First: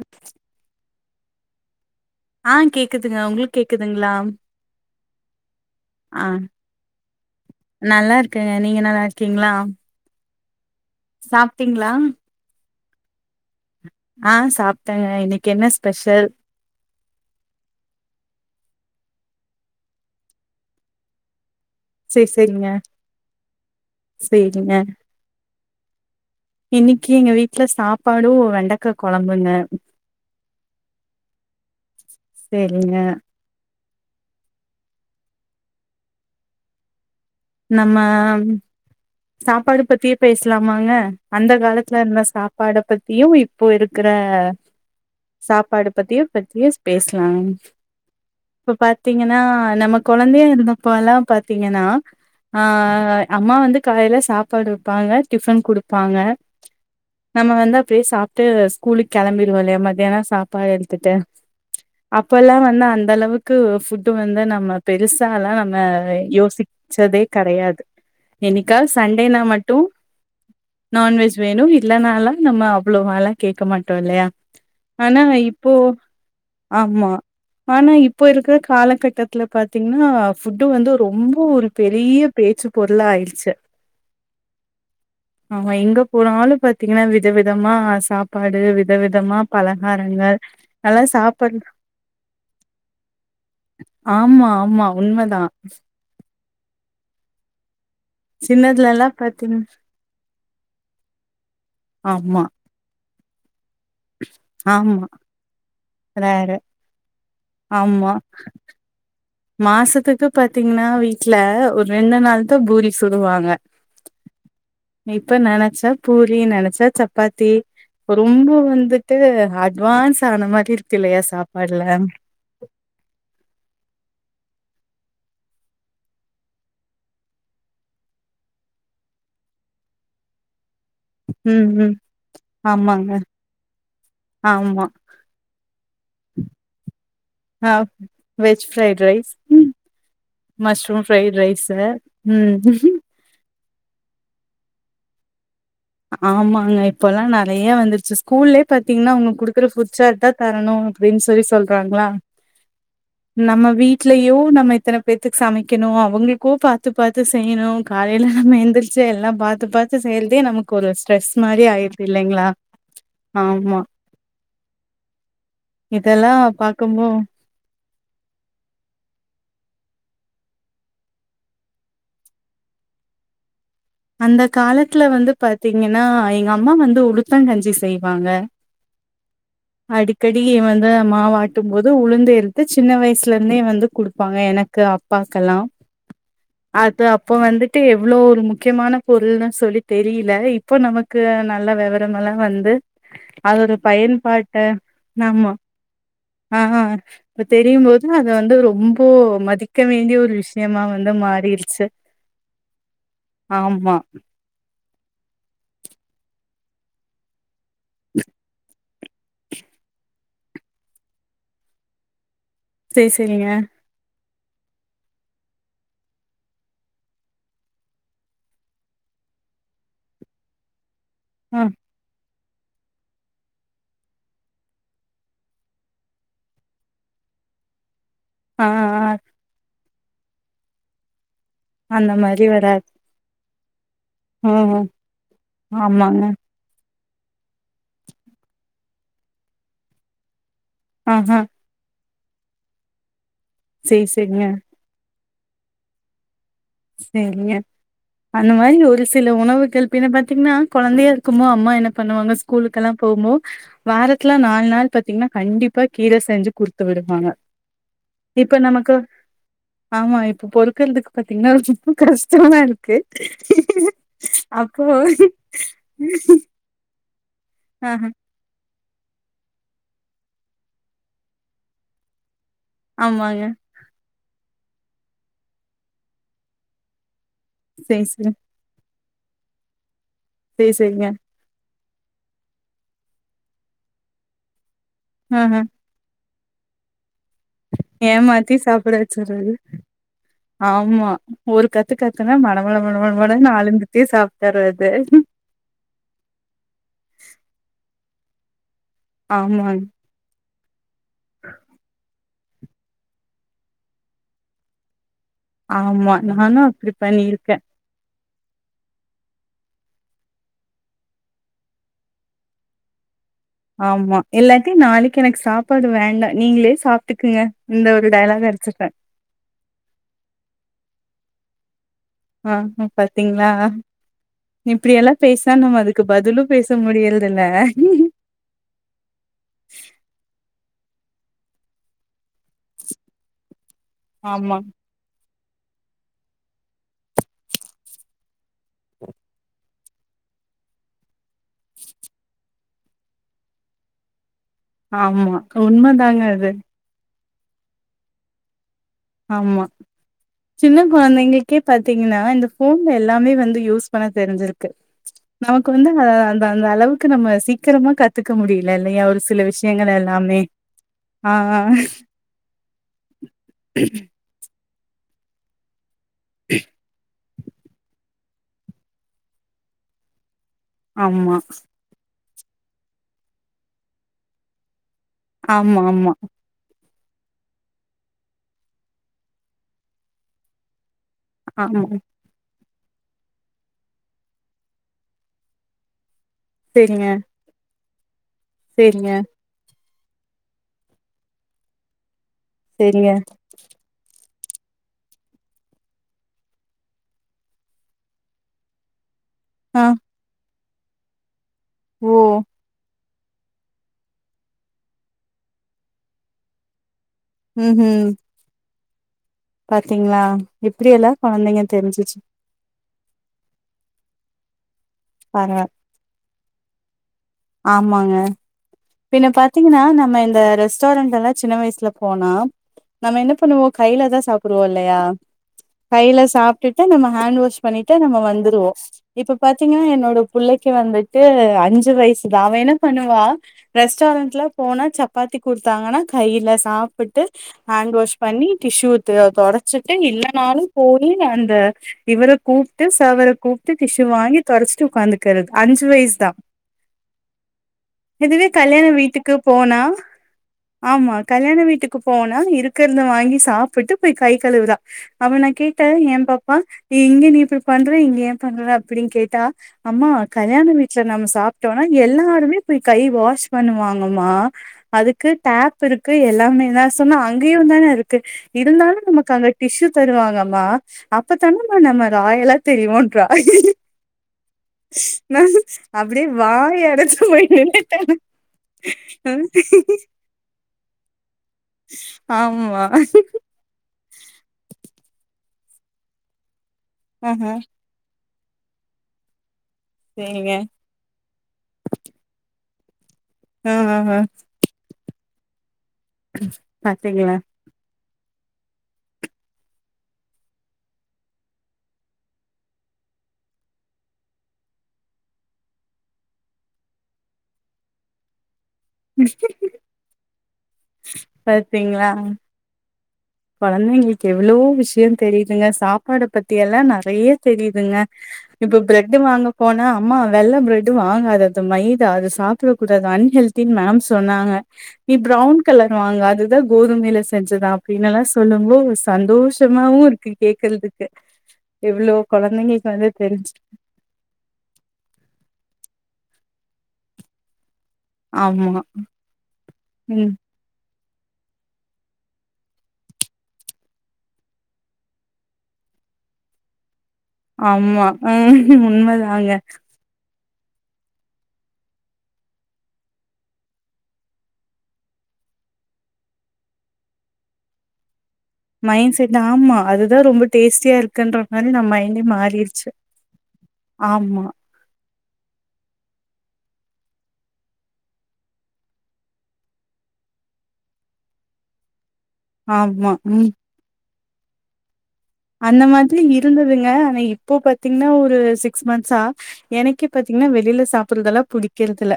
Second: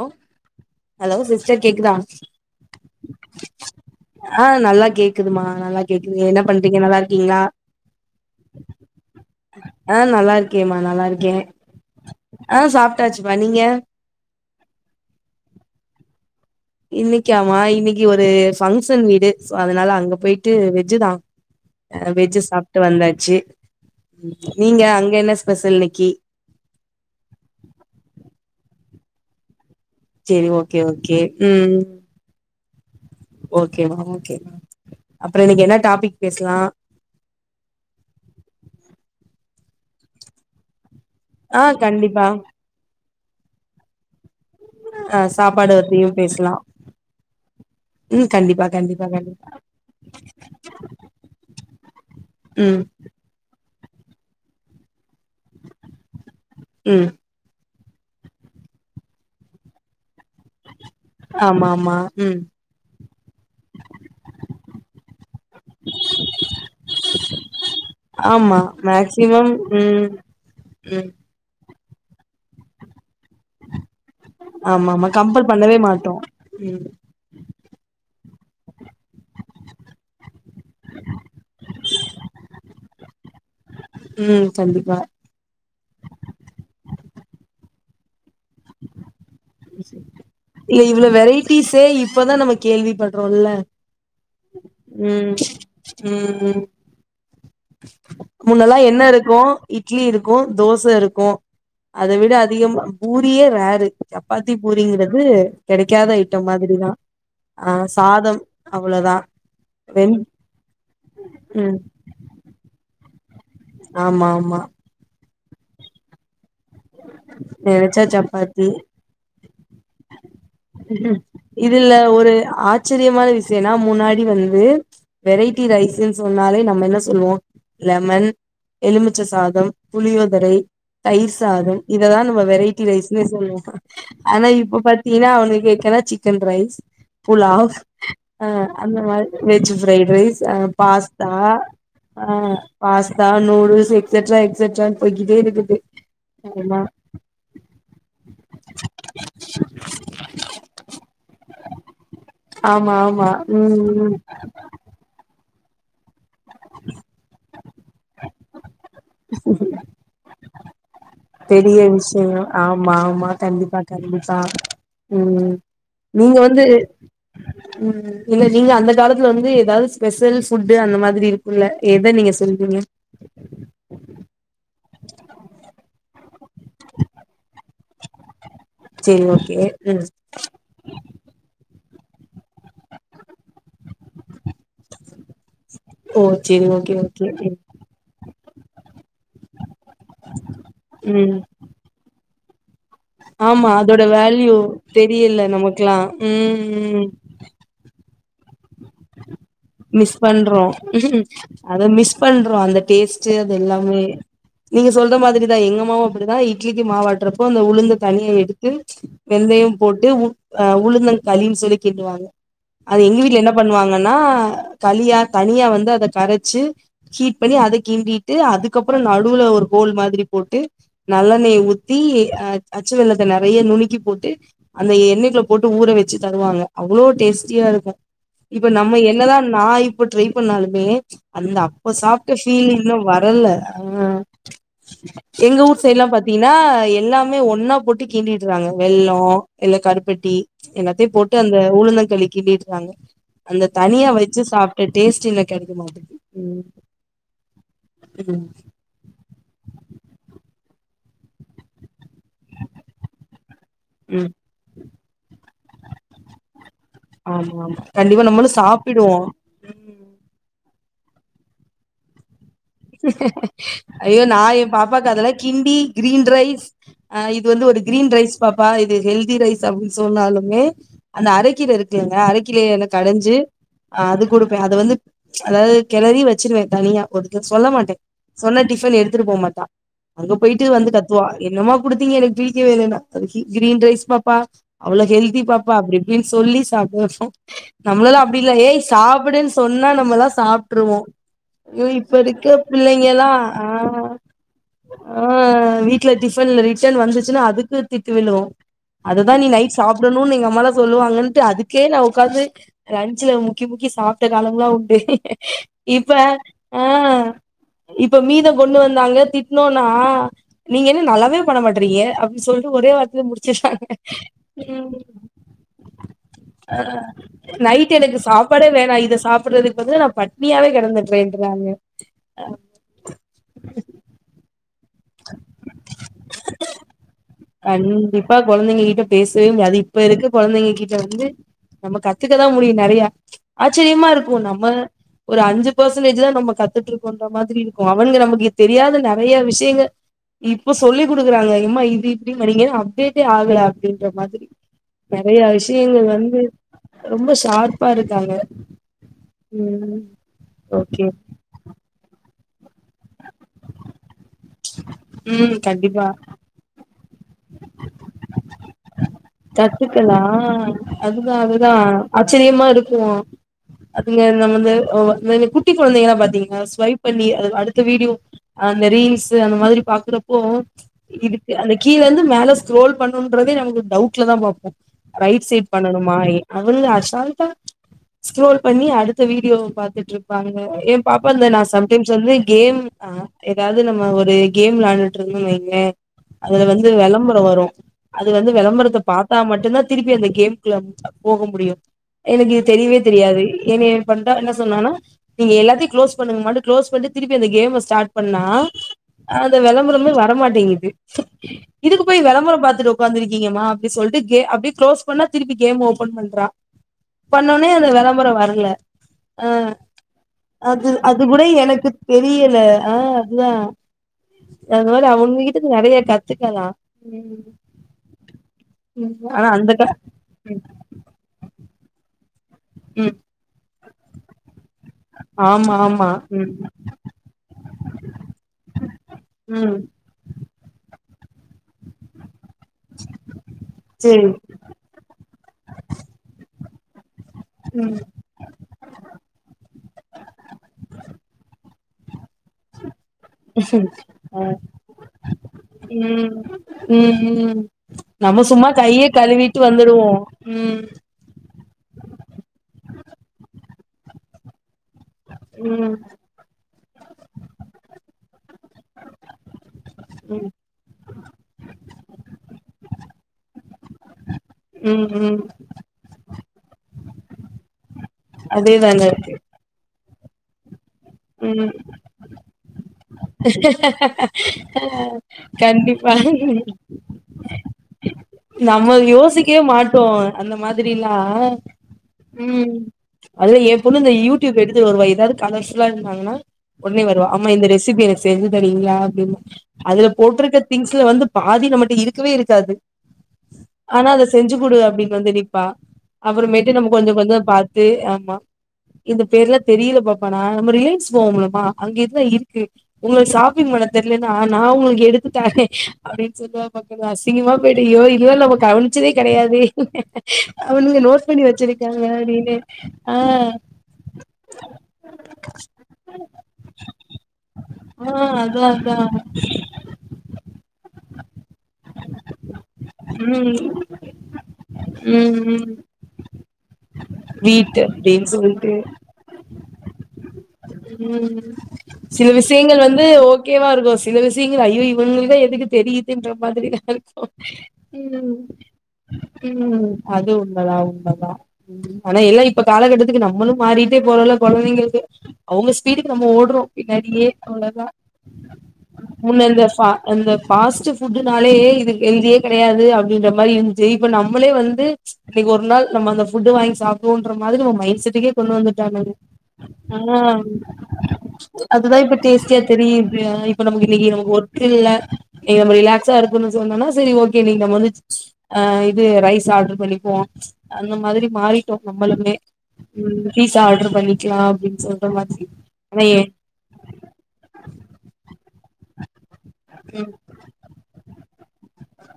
ஹ hello sister கேக்கு தா ஆ கேக்குதுங்க உங்களுக்கு கேக்குதுங்களா ஆ நல்லா கேக்குதுமா நல்லா கேக்குது ஆ என்ன பண்றீங்க நல்லா இருக்கீங்களா நல்லா இருக்கங்க நீங்க நல்லா இருக்கீங்களா ஆ நல்லா நல்லா இருக்கேன் சாப்ட்டீங்களா ஆஹ சாப்ப சாப்டாச்சிபா நீங்க ஆஹ் சாப்பிட்டேங்க இன்னக்கி என்ன ஸ்பெஷல் இன்னைக்க ஆமா இன்னைக்கு ஒரு பங்க்ஷன் வீடு சோ அதனால அங்க போயிட்டு வெஜ்ஜி தான் செரி வெஜ்ஜி செரிங்க சாப்பிட்டு வந்தாச்சு செரிங்க நீங்க அங்க என்ன பெசல் இன்னக்கி என்ன கொலம்புங்க சேரி ஓகே ஓகே ம் சேரிங்க ஒகேமேம் ஒகேமேம் அப்புறோம் இன்னக்கி என்ன டாப்பிக் பேசலாம் நம்ம சாப்பாடு பத்தியே பேசலாமாங்க அந்த ஆ காலத்துல என்ன கண்டிப்பா சாப்பாடு ப நீயும் இப்போ இருக்கிற ஆ சாப்பாடு பத்தியு பத்திய பேசலா பத்திய பேசலாம் ம் கண்டிப்பா இப்ப கண்டிப்பா பாத்தீங்கன்னா கண்டிப்பா நம்ம கொழந்தயா இருந்தப்போ எல்லாம் பாத்தீங்கன்னா ஆ ம் அம்மா வந்து காலயில சாப்பாடு வப்பாங்க டிஃபன் கொடுப்த்தாங்க ம் நம்ம வந்து அப்டியே சாப்டு கூலுக்கு கிளம்பிருவோலைய மத்தியானம் சாப்பாடு ஆமா ஆமா ம் அப்பல்லாம் வந்து அந்த அளவுக்கு ஃபுட்டு வந்து நம்ம பெருசா எல்லாம் நம்ம யோசி ச்சதே கெடையாது ஆமா என்னைக்காது சண்டேனா மேக்சிமம் மட்டும் ம் ம் நான்வெஜ் வே இல்ல நாலா நம்ம அவ்ளோல கேட்க மாட்டோம் இல்லையா ஆமா ஆமா ஆனா கம்பல் இப்போ பண்ணவே மாட்டோ ம் ஆமா ஆனா இபோ இருக்கிற காலகட்டத்தை பாத்தீங்கன்னா ஃபுட் வந்து ரொம்ப ஒரு பெரிய பேச்சு பொருள் ஆயிடுச்சு ம் கண்டிப்பா ஆமா எங்க போனாலும் பாத்தீங்கன்னா விதவிதமா சாப்பாடு வித விதமா இவ்ளோ வெரைட்டிஸே இப்பதான் நம்ம கேள்வி படுறோம்ல்ல ஆமா, ஆமா. உம் உண்மதான். உம் [unintelligible] முன்னெல்லாம் எண்ண சின்னதுலலாம் இருக்கும் பாத்தீங் இட்லி இருக்கும் தோசை இருக்கும் அத விட ஆமா, அதிகமா பூரியே ரார் சப்பாத்தி ஆமா. பூரிங்கிறது கிடைக்காத ஐட்டம் ரேரு. மாதிரிதான் ஆஹ் ஆமா. சாதம் அவ்வளோவுதான் மாசத்துக்கு பாத்தீங்கன்னா வீட்டுல ம் ஒரு ரெண்டு நாள் தான் பூரி சொல்லுவாங்க ஆமா ஆமா இப்ப நினைச்சா பூரி நினைச்சா சப்பாத்தி நெனச்சா ரொம்ப சப்பாத்தி வந்துட்டு அட்வான்ஸ் ஆன மாரி இருக்கு இல்லையா சாப்பாடுல இதுல ஒரு ஆச்சரியமான விஷயனா முன்னாடி வந்து வெரைட்டி ரைஸ் சொன்னாலே நம்ம என்ன சொல்லுவோம் லெமன் எலுமிச்சை சாதம் புளியோதரை தயிர் ம் சாதம் ம் இததான் நம்ம வெரைட்டி ஆமாங்க ரைஸ்ன்னே சொல்லுவோம் ஆனா இப்ப ஆமா பாத்தீங்கன்னா அவனுக்கு எக் சிக்கன் ரைஸ் ஆ புலாவ் வெஜ் அந்த ஃப்ரைட் மாதிரி ரைஸ் ம். Veg fried rice mushroom pasta fried rice ம் பாஸ்தா நூடுல்ஸ் எக்ஸட்ராக்ஸட்ரா போய்டே இருக்கு ஆமாங்க இப்பெல்லாம் நறைய வந்துருச்சு ஸ்கூல்லே பாத்தீங்கன்னா அவங்க குடுக்குற ஃபுட் சார்ட் தரணும் அப்படின்னு சொல்லி சொல்றாங்களா ஆமா ஆமா நம்ம ம் ம் வீட்லயும் நம்ம இத்தனை பேத்துக்கு சமைக்கணும் அவங்களுக்கும் பாத்து பாத்து செய்யணும் காலையையில நம்ம எந்திருச்சு ச்சு எல்லாம் பாத்து பாத்து செய்யிறதே நமக்கு ஸ்ட்ரெஸ் மாரி பெரிய ஆயிருது இல்லைங்களா விஷயம் ஆமா ஆமா கண்டிப்பா கண்டிப்பா உஹம் இதெல்லா நீங்க வந்து பாக்கும்போ உம் இல்ல நீங்க அந்த காலத்துல வந்து ஏதாவது ஸ்பெஷல் ஃபுட் அந்த மாதிரி இருக்கும்ல்ல எத நீங்க சொல்றீங்க அந்த காலத்துல வந்து பாத்தீங்கன்னா எங்க அம்மா வந்து உளுத்த கஞ்சி செய்வாங்க சேரி ஓகே ம் அடிக்கடி வந்து மாவட்டும் போது உளுந்து எடுத்து சின்ன வயசுல இருந்தே வந்து கொடுத்து ப்பாங்க எனக்கு அப்பாக்கெல்லா ஓ சேரி ஓகே அது ஓகே அப்ப ம் வந்துட்டு எவ்ளோ ஒரு முக் ம பொருள்னு சொல்லி தெரியல இப்போ நமக்கு ம் நல்ல விவரமா வந்து ஆமா அதோட வேல்யூ தெரியல ஆமா நமக்கல்லா ஆ உம் உம் இப்ப தெரியும் போது அத வந்து ரொம்போ மதிக்க மிஸ் வேண்டிய ஒரு பண்றோம் விஷயமா வந்து அத மாறிருச்சு மிஸ் பண்றோம் அந்த டேஸ்ட் அ ஆமா எல்லாமே நீங்க சொல்ற மாதிரிதான் எங்கமாவும் அப்படிதான் இட்லிக்கு மாவாட்டுறப்ப உளுந்த தனியா எடுத்து வெந்தையும் போட்டு உ அஹ் உளுந்தங் களின்னு சொல்லி கிண்டுவாங்க அது சேரி எங்க வீட் சேரிங்க என்ன பண்ணுவாங்கன்னா களியா தனியா வந்து அதை கரைச்சு ஹீட் பண்ணி அதை கிண்டிட்டு அதுக்கப்புறம் நடுவுல ஒரு கோல் மாதிரி போட்டு ஆ நல்லெண்ணேய் ஊத்தி அஹ் அச்சு வெல்லத்த நிறைய நுணுக்கி போட்டு அந்த எண்ணெ்ல போட்டு ஊற வச்சு தருவாங்க அவ்வளோ டேஸ்டியா இருக்கும் ஆ இப்ப நம்ம ஆ என்னதான் நான் இப்ப ட்ரை பண்ணாலுமே அந்த அப்ப அந்த சாப்புட்ட மாரி ஃபீல் வராது இன்னும் வரல ஆ ம் எங்க ஊர் சைடெல்லா ஆமாங்க பாத்தீங்கன்னா எ எல்லாமே ஒண்ணா போட்டு கிண்டிடுறாங்க வெல்லோ இல்ல கருப்பட்டி எல்லாத்தையும் போட்டு ஆஹா அந்த ஊளுந்தங்களி கினிர் ங்க அந்த சேரி தனியா வச்சு சேரிங்க சாப்பிட்ட டேஸ்ட் கெடைக்குமா சரிங்க ம் அந்த மாதிரி ஒரு சில உணவு கல்ப்பின பாத்தீங்கன்னா குழந்தையா இருக்குமோ அம்மா எனக்கு பண்ணுவாங்க ஸ்கூலுக்கெல்லாம் போகும்போது ம் வாரத்துல நாலு நாள் பாத்தீங்கன்னா கண்டிப்பா இப்ப கீரை செஞ்சு கொடுத்து விடுவாங்க ஆமா ஆமா கண்டிப்பா நம்மளு இப்ப நமக்கு சாப்பிடுவோ ஆமா இப்ப பொறு [unintelligible] [unintelligible] தானா இருக்கு ஐயோ நா எ அப்போ பாப்பாக்கு ஆஹ் இது வந்து ஒரு ஆஹா கிரீன் ரைஸ் பாப்பா ஹெல்தி ரைஸ் அப்படின்னு சொன்னாலுமே அந்த அரைக்கில இருக்குல அரைக்கீர கடைஞ்சு ஆமாங்க அது கொடு அது வந்து அதாவது கிளரி வச்சிருவேன் தனியா ஒரு சொல்ல மாட்டேன் சேரி சேரி சொன்ன டிஃபன் எடுத் [unintelligible] அங்க போயிட்டு சேரி வந்து சேரிங்க கத்துவா என்னமா குடுத்தீங்க எனக்கு பிடிக்கவேயில்ல கிரீன் ரைஸ் பாப்பா அவ்ளோ ஹெல்தி ஆஹா பாப்பா அப்டிஇப்டினு சொல்லி சாப்பிடப்டோம் நம்மளெல்லாம் அப்படி இல்ல ஏமாத்தி ஏய் சாப்பிட வச்சுறது சாப்பிடுன்னு சொன்னா நம்ம எல்லாம் சாப்பிட்டுருவோம் ஆமா ஒரு ய கத்து இப்ப கத்துனா இருக்குற மடமட பிள்ளைங்கெல்லாம் மடமடன்னு ஆளுந்துட்டே ஆஹ் சாப்ட்டாரு அது ஆஹ வீட்ல டிபன்ல ரீட்டன் வந்துச்சுன்னா அதுக்கு திட்டுவிழும் அதான் நீ நைட் ஆமாங் சாப்பிடணும்னு எங்க அம்மாலா சொல்லுங்கணுட்டு அதுக்கே நா உட்க்காது லன்ச்சுல முக்கி முக்கி சாப்பிட்ட காலம்லாம் உண்டு இப்ப ஆமா நானு ஆ அப்புடி பண்ணியிருக்கேன் இப்ப மீத கொண்டு வந்தாங்க திட்டனும்னா நீங்க என்ன நல்லாவே பண்ணமாடுறீங்க அப்படின்னு சொல்லிட்டு ஒரே வாரத்துல முடி ஆமா இல்லாட்டி நாளைக்கு எனக்கு சாப்பாடு வேண்டா நீங்களே சாப்ட்டுக்குங்க இந்த நைட் ஒரு எனக்கு டயலாக் சாப்பாடே அடிச்சுப்பே வேணாம் இதை சாப்படுறதுக்கு வந்து நான் பட்னியாவே கிடந்துப்பேன் [unintelligible] ஆஹ்ஹ பாத்தீங்களா இப்படியெல்லாம் பேசா நம்ம அதுக்கு பதிலும் பேச முடியறது இல்ல கண்டிப்பா கொழந்தைங்க கிட்ட பேசவே முடியாது இப்ப இருக்கு கொழந்தைங்கு கிட்ட வந்து நம்ம கா இத்துக்கதான் முடியும் நிறைய ஆச்சரியமா இருக்குமோ ஆமா நம்ம ஒரு அஞ்சு பர்சன்டேஜ் தான் நம்ம கத்துட்டு இருக்கோன்ற மாதிரி இருக்கும் அவனுங்க நமக்கு தெரியத நெறையத விஷயங்கள் இப்ப சொல்லி குடுக்குறாங்க இம்மா இது இப்டி படிங்க அப்டேட்டே ஆகல அப்டின்ற மாதிரி ஆமா நெறைய விஷயங்கள் உண்மைதாங்க வந்து அது ரொம்ப ஷார்ப்பா இருக்காங்க ஆமா ம் சின்ன ஓகே குழந்தைங்களுக்கே பாத்தீங்கன்னா இந்த போன்ல எல்லாமே வந்து யூஸ் பா தெரிஞ்சிருக்கு ம் நமக்கு வந்து கண்டிப்பா அத அந்த-அந்த அளவுக்கு நம்ம சீக்கிரமா கத்துக்க முடியல இல்லயா கத்துக்கலாம் ஆ ஆ அதுதான்-அதுதான் ஆச்சரியமா இருக்கும் அது வந்து ஓ குட்டி குழந்தைங்கன்னா பாத்தீங்கன ஸ்வைப் பண்ணிட் அது அடுத்த வீடியோ அந்த ரீல்ஸ் அந்த மாதிரி பாக்குற போ ஆமா. இதுக்கு அந்த கீழ வந்து மேல ஸ்ரோல் பண்ணுறதே நமக்கு டவுட் வீட்டுல தான் பாப்போம் ரைட் சைட் ஆமா, பண்ணனும ஆமா, அவனுக அச் பாருப்பா ஸ்கரோல் பண்ணி அடுத்த வீடியோ பாத்துட்டு இருப்பாங்க பாப்பா அந்த நா ஆமா. சம்டைம்ஸ் வந்து கேம் ஹா ஏதாவது நம்ம ஒரு கேம் விளையாடின்ட்டு இருந்தோம் வைங்க அதுல வந்து சரிங்க, விளம்பரம் வரும் அது வந்து விளம்பரத்தை சரிங்க, பாத்தா மட்டும்தான் திருப்பி அந்த கேம்குள்ள போக முடியும் எனக்கு இது சரிங்க. தெரியவே-தெரியாது ஏ வா என்ன சொன்னா நீங்க எல்லாத்தையும் க்ளோஸ் பண்ணுங்க மாட்ட களோஸ் பண்ணி திருப்பி அந்த கேம ஸ்டார்ட் பண்ணா அந்த ஆ விளம்பரம வரமாட்டேங்கு வச்ச இதுக்கு ஓ! போய் விளம்பரம் பாத்துட்டு உக் உக்காந்திருக்கீங்கம்மா அப்டி சொல்லிட்டு கே அப்டியே க்ளோஸ் பண்ணா திருப்பி கேம் ஓபன் பண்றா பண்ண உன்னே அந்த ம்ஹ்ம். விளம்பரம் வரல ஹா பாத்தீங்களா? இப்படியெல்லாம் அது-அது கூட குழந்தைங்க எனக்கு தெரிஞ்சுச்சு. தெரியல ஆ அதுதான் அதனால அவன் பரவா வீட்டுக்கு நெறைய க வச்கலா ஆமாங்க பின் ஆனா அந்த பாத்தீங்கன்னா க நம்ம இந்த ரெஸ்டாரண்ட் எல்லா சின் சின்ன வயசுல போனா ம் நம்ம என்ன பண்ணுவோ கைல தான் சாப்பிடு பும் இல்லயா ஆமா ஆமா கையில ம் சாப்பட்டுட்டு நம்ம ஹேண்ட் வாஷ் பண்ணட்டு நம்ம வந்துருவோம் இப்ப ம் பாத்தீங்கன்னா என்னோட புள்ளைக்கு வந்து ட்டு அஞ்சு வயசு அவ என்ன பண்ணுவா சேரி ரெஸ்டாரன்ல போனா சப்பாத்தி குடுத்தாங்கன்னா கைல சாப்ப விட்டு ஹேண்ட் ம் வாஷ் பண்ணி டிஷ்யூ த தொடச்சுட்டு இல்லைனாலு போயி அந்த இவர கூப்பட்டு [unintelligible] அவர கூப்ட்டு டிஷ்யூ அ வாங்கி தொடச்சுட்டு உக்காந்துக்கிறது அஞ்சு வயசுதா ம் ம் ம் நம்ம எதுவே சும்மா கல்யாண கைய வீட்டுக்கு கழுவிட்டு போனா வந்துடுவோ ம் ஆமா கல்யாண வீட்டுக்கு போனா இருக்கிறத வாங்கி சாப்ப ப்பட்டு போய் கை கழுவுரா அப்ப நான் கேட்டா ம் என் பாப்பா நீ இங்க நீ இப்படி பண்ற இங்க ஏன் பண்ற அப்டின்னு கேட்டா அம்மா ம் கல்யாண வீட்டுல நம்ம சாப்பட்டோம்னா எல்லாருமே போய் கை வாஷ் பண்ணுவாங்கம்மா ம் அதுக்கு ம் டேப் இருக்கு எல்லாமே நா சொன்னே அங்கயுந்தான இருக்கு இருந்தாலு அதேதாங்க நமக்கு இருக்கு அங்க டிஷ்யூ தருவாங்கம்மா ம் அப்பத்தானம் நம்ம ராயல்லா தெரியவும் நா கண்டிப்பா அப்டியே [unintelligible] நம்ம யோசிக்கவே மாட்டோம் அந்த மாரில்லாம் ம் ஆமா அல்ல எ பொண்ணும் இந்த யூடியூப் எடுத்துட்டு வருவா எதாவது கலர்சல்லாம் இருந்தாங்கன்னா உடனே வருவா ஆமா ஆஹா இந்த ரெசிபி செஞ்சு தரியீங்களா அப்டின்னு அதுல சேரிங்க போட்டிருக்க திங்ஸ்ல வந்து பாதி நம்மிட்ட இருக்கவே இருக்காது ஆ ஆ ஆனா ஆ அத செஞ்சு கொடு அப்டி வந்தினிப்பா அப்பறமேட்டு நம்ம கொஞ்சம் பாத்தீங்களா கொஞ்சம் பாரத்து ஆமா இந்த பேர் எல்லாம் தெரியல பாப்பாானா நம்ம ரிலையன்ஸ் போவோம் முலமா அங்க இதல்லாம் இருக்கு உங்களுக்கு ஷாப்பிங் பண்ண தெரியலன்னா நான் உங்களுக்கு எடுத்து தரேன் அப்படின்னு சொல்லுவ பக்க அசிங்கமா வெடியோ இதுவெல்லம் கவனிச்சதே கிடையாதே அவனுங்க நோட் பண்ணி வச்சிருக்காங்க அப்படின்னு குழந்தைங்களுக்கு எவ்வளோ விஷயம் தெரியுதுங்க சாப்பாட பத்தி எல்லாம் நிறைய தெரியுதுங்க ஆ அதா இப்ப அதா பிரெட்டு் வாங்க போனா அம்மா வெள்ள பிரெட்டு் வாங்காது அது மைதா அது சாப்ப கூடாது ம் அன்ஹெல்த்தி மேம் சொன்னாங்க நீ ம் பிரவுன் ம் கலர் வாங்க அதுதான் கோதுமையில செஞ்சதான் அப்படின்னு சொல்லிட்டு இருக்கு கேக்குறதுக்கு உம் எவ்ளோ சில விஷயங்கள் கொழந்தைங்களுக்கு வந்து தெரிஞ்சு ஓகேவா இருக்கும் சில விஷயங்கள் ஐயோ இவங்களுக்கேல்லம் எதுக்கு தெரியுதுன்ற மாதிரி ஆயிச்சு ஓகே உம் ஆமா உம் அது ம் உள்ளதா உள்ளதா ஆனா எல்லா இப்ப காலகட்டத்துக்கு நம்மளும் மாறிட்டே போறோம்ல குழந்தைங்களுக்கு அவங்க ஸ்பீடுக்கு நம்ம ஓடுறோம் நிறைய அவ்வளோதான் ஆமா ம் உண்மதாங்க முன்னந்த இந்ந வருஷம் ஃபாஸ்ட் ஃபுட்டுனாலே இது ஹெல்தியே கிடையாது அப்படின்ற மாதிரி இருந்துச்சி இப்போ நம்மளே வந்து இன்னைக்கு ஒரு நாள் நம்ம அந்த ஃபுட்டு வாங்கி சாப்பிடுவோம்ன்ற மாதிரி நம்ம மைண்டுசெட்டுக்கே கொண்டு வந்துட்டா மைண்ட் செட் ஆமா அதுதா ஆனா ரொம்ப டேஸ்டியா இருக்குன்ற மாரி நம்ம அதுதான் இப்ப மைண்டே டேஸ்ட்டியா மாறிருச்சு தெரியுது இப்ப நமக்கு இன் ஆமா ஒர்க்கு இல்ல இவங்க ரிலாக்ஸா இருக்குகனும் சொன்னா சரி ஓகே நீங்க வந்து இது ரைஸ் ஆர்டர் பண்ணிப்போம் அந்த மாதிரி மாறிட்டோம் நம்மளுமே ஆமா உம் ம் பிஸா ஆர்டர் பண்ணி கிலா பிச்சர் அந்த மாதிரி இருந்ததுங்க ஆனா இப்போ பாத்தீங்கன்னா ஒரு சிக் ஸ்வன்ஸா எனக்கே பாத்தீங்கன்னா வெளியில சாப்பிடறதெல்லாம் புடி வைக்கிறதுல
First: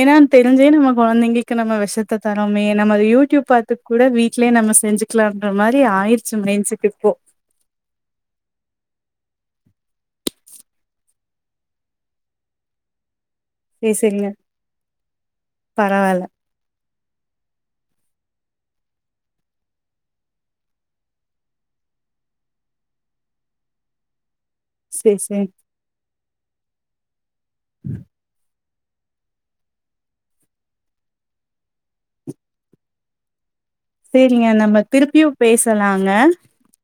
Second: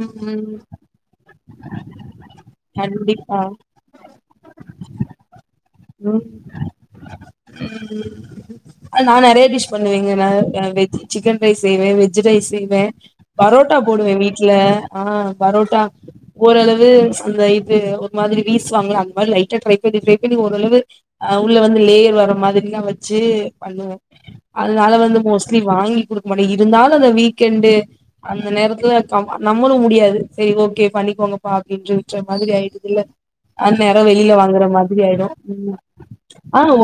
ம் ஏன்னா ம் தெரிஞ்சே நம்ம குழந்தைங்களுக்கு நம்ம விஷத்த தரோமே நம்ம கண்டிப்பா யூடியூப் பார்த்து கூட வீட்லயே நம்ம செஞ்சுலாம் அந்த மாதிரி ஆயிடுச்சு மைண்ட் செட்டுக்கு உம் நான் நிறைய டிஷ் பண்ணுவேங்க நா சிக்கன் ரைஸ் செய்வேன் வெஜ் ரைஸ் செய்வேன் பரோட்டா சேரி போடுவேன் சேரிங்க வீட்டுல ஆஹா பரோட்டா பரவால்ல ஓரளவு ஒரு நைட்டு இது ஒரு மாதிரி வீசுவாங்கல அந்த மாதிரி லைட்டா ட்ரை பண்ணி ட்ரை பண்ணி ஒரளவு உள்ள வந்து லேயர் வர மாதிரல்லாம் வச்சு பண்ணுவோம் அதனால வந்து சேரி சேரி மோஸ்லி வாங்கி கொடு பட் இருந்தாலும் அந்த வீக் கேண்டு அந்த நேர நம்மளும் முடியாது செரி ஓகே பண்ணிக்கோங்கப்பா அப்படின்னு விட்டுற மாதிரி ஆயிடுது இல்ல அந்நேரம் வெளியில சேரிங்க வாங்குற நம்ம மாதிரி திருப்பியு ஆயிடும் பேசலாங்க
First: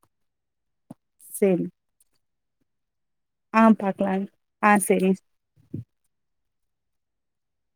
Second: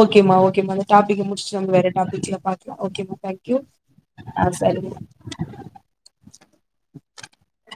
ஓகமா ஓகேமா டபிக முடிச்சவங்க வேற டாபிகல ஓகே ம்மா ஆஹ் பாக்கலாம்ங்க ஆஹ் சரி அ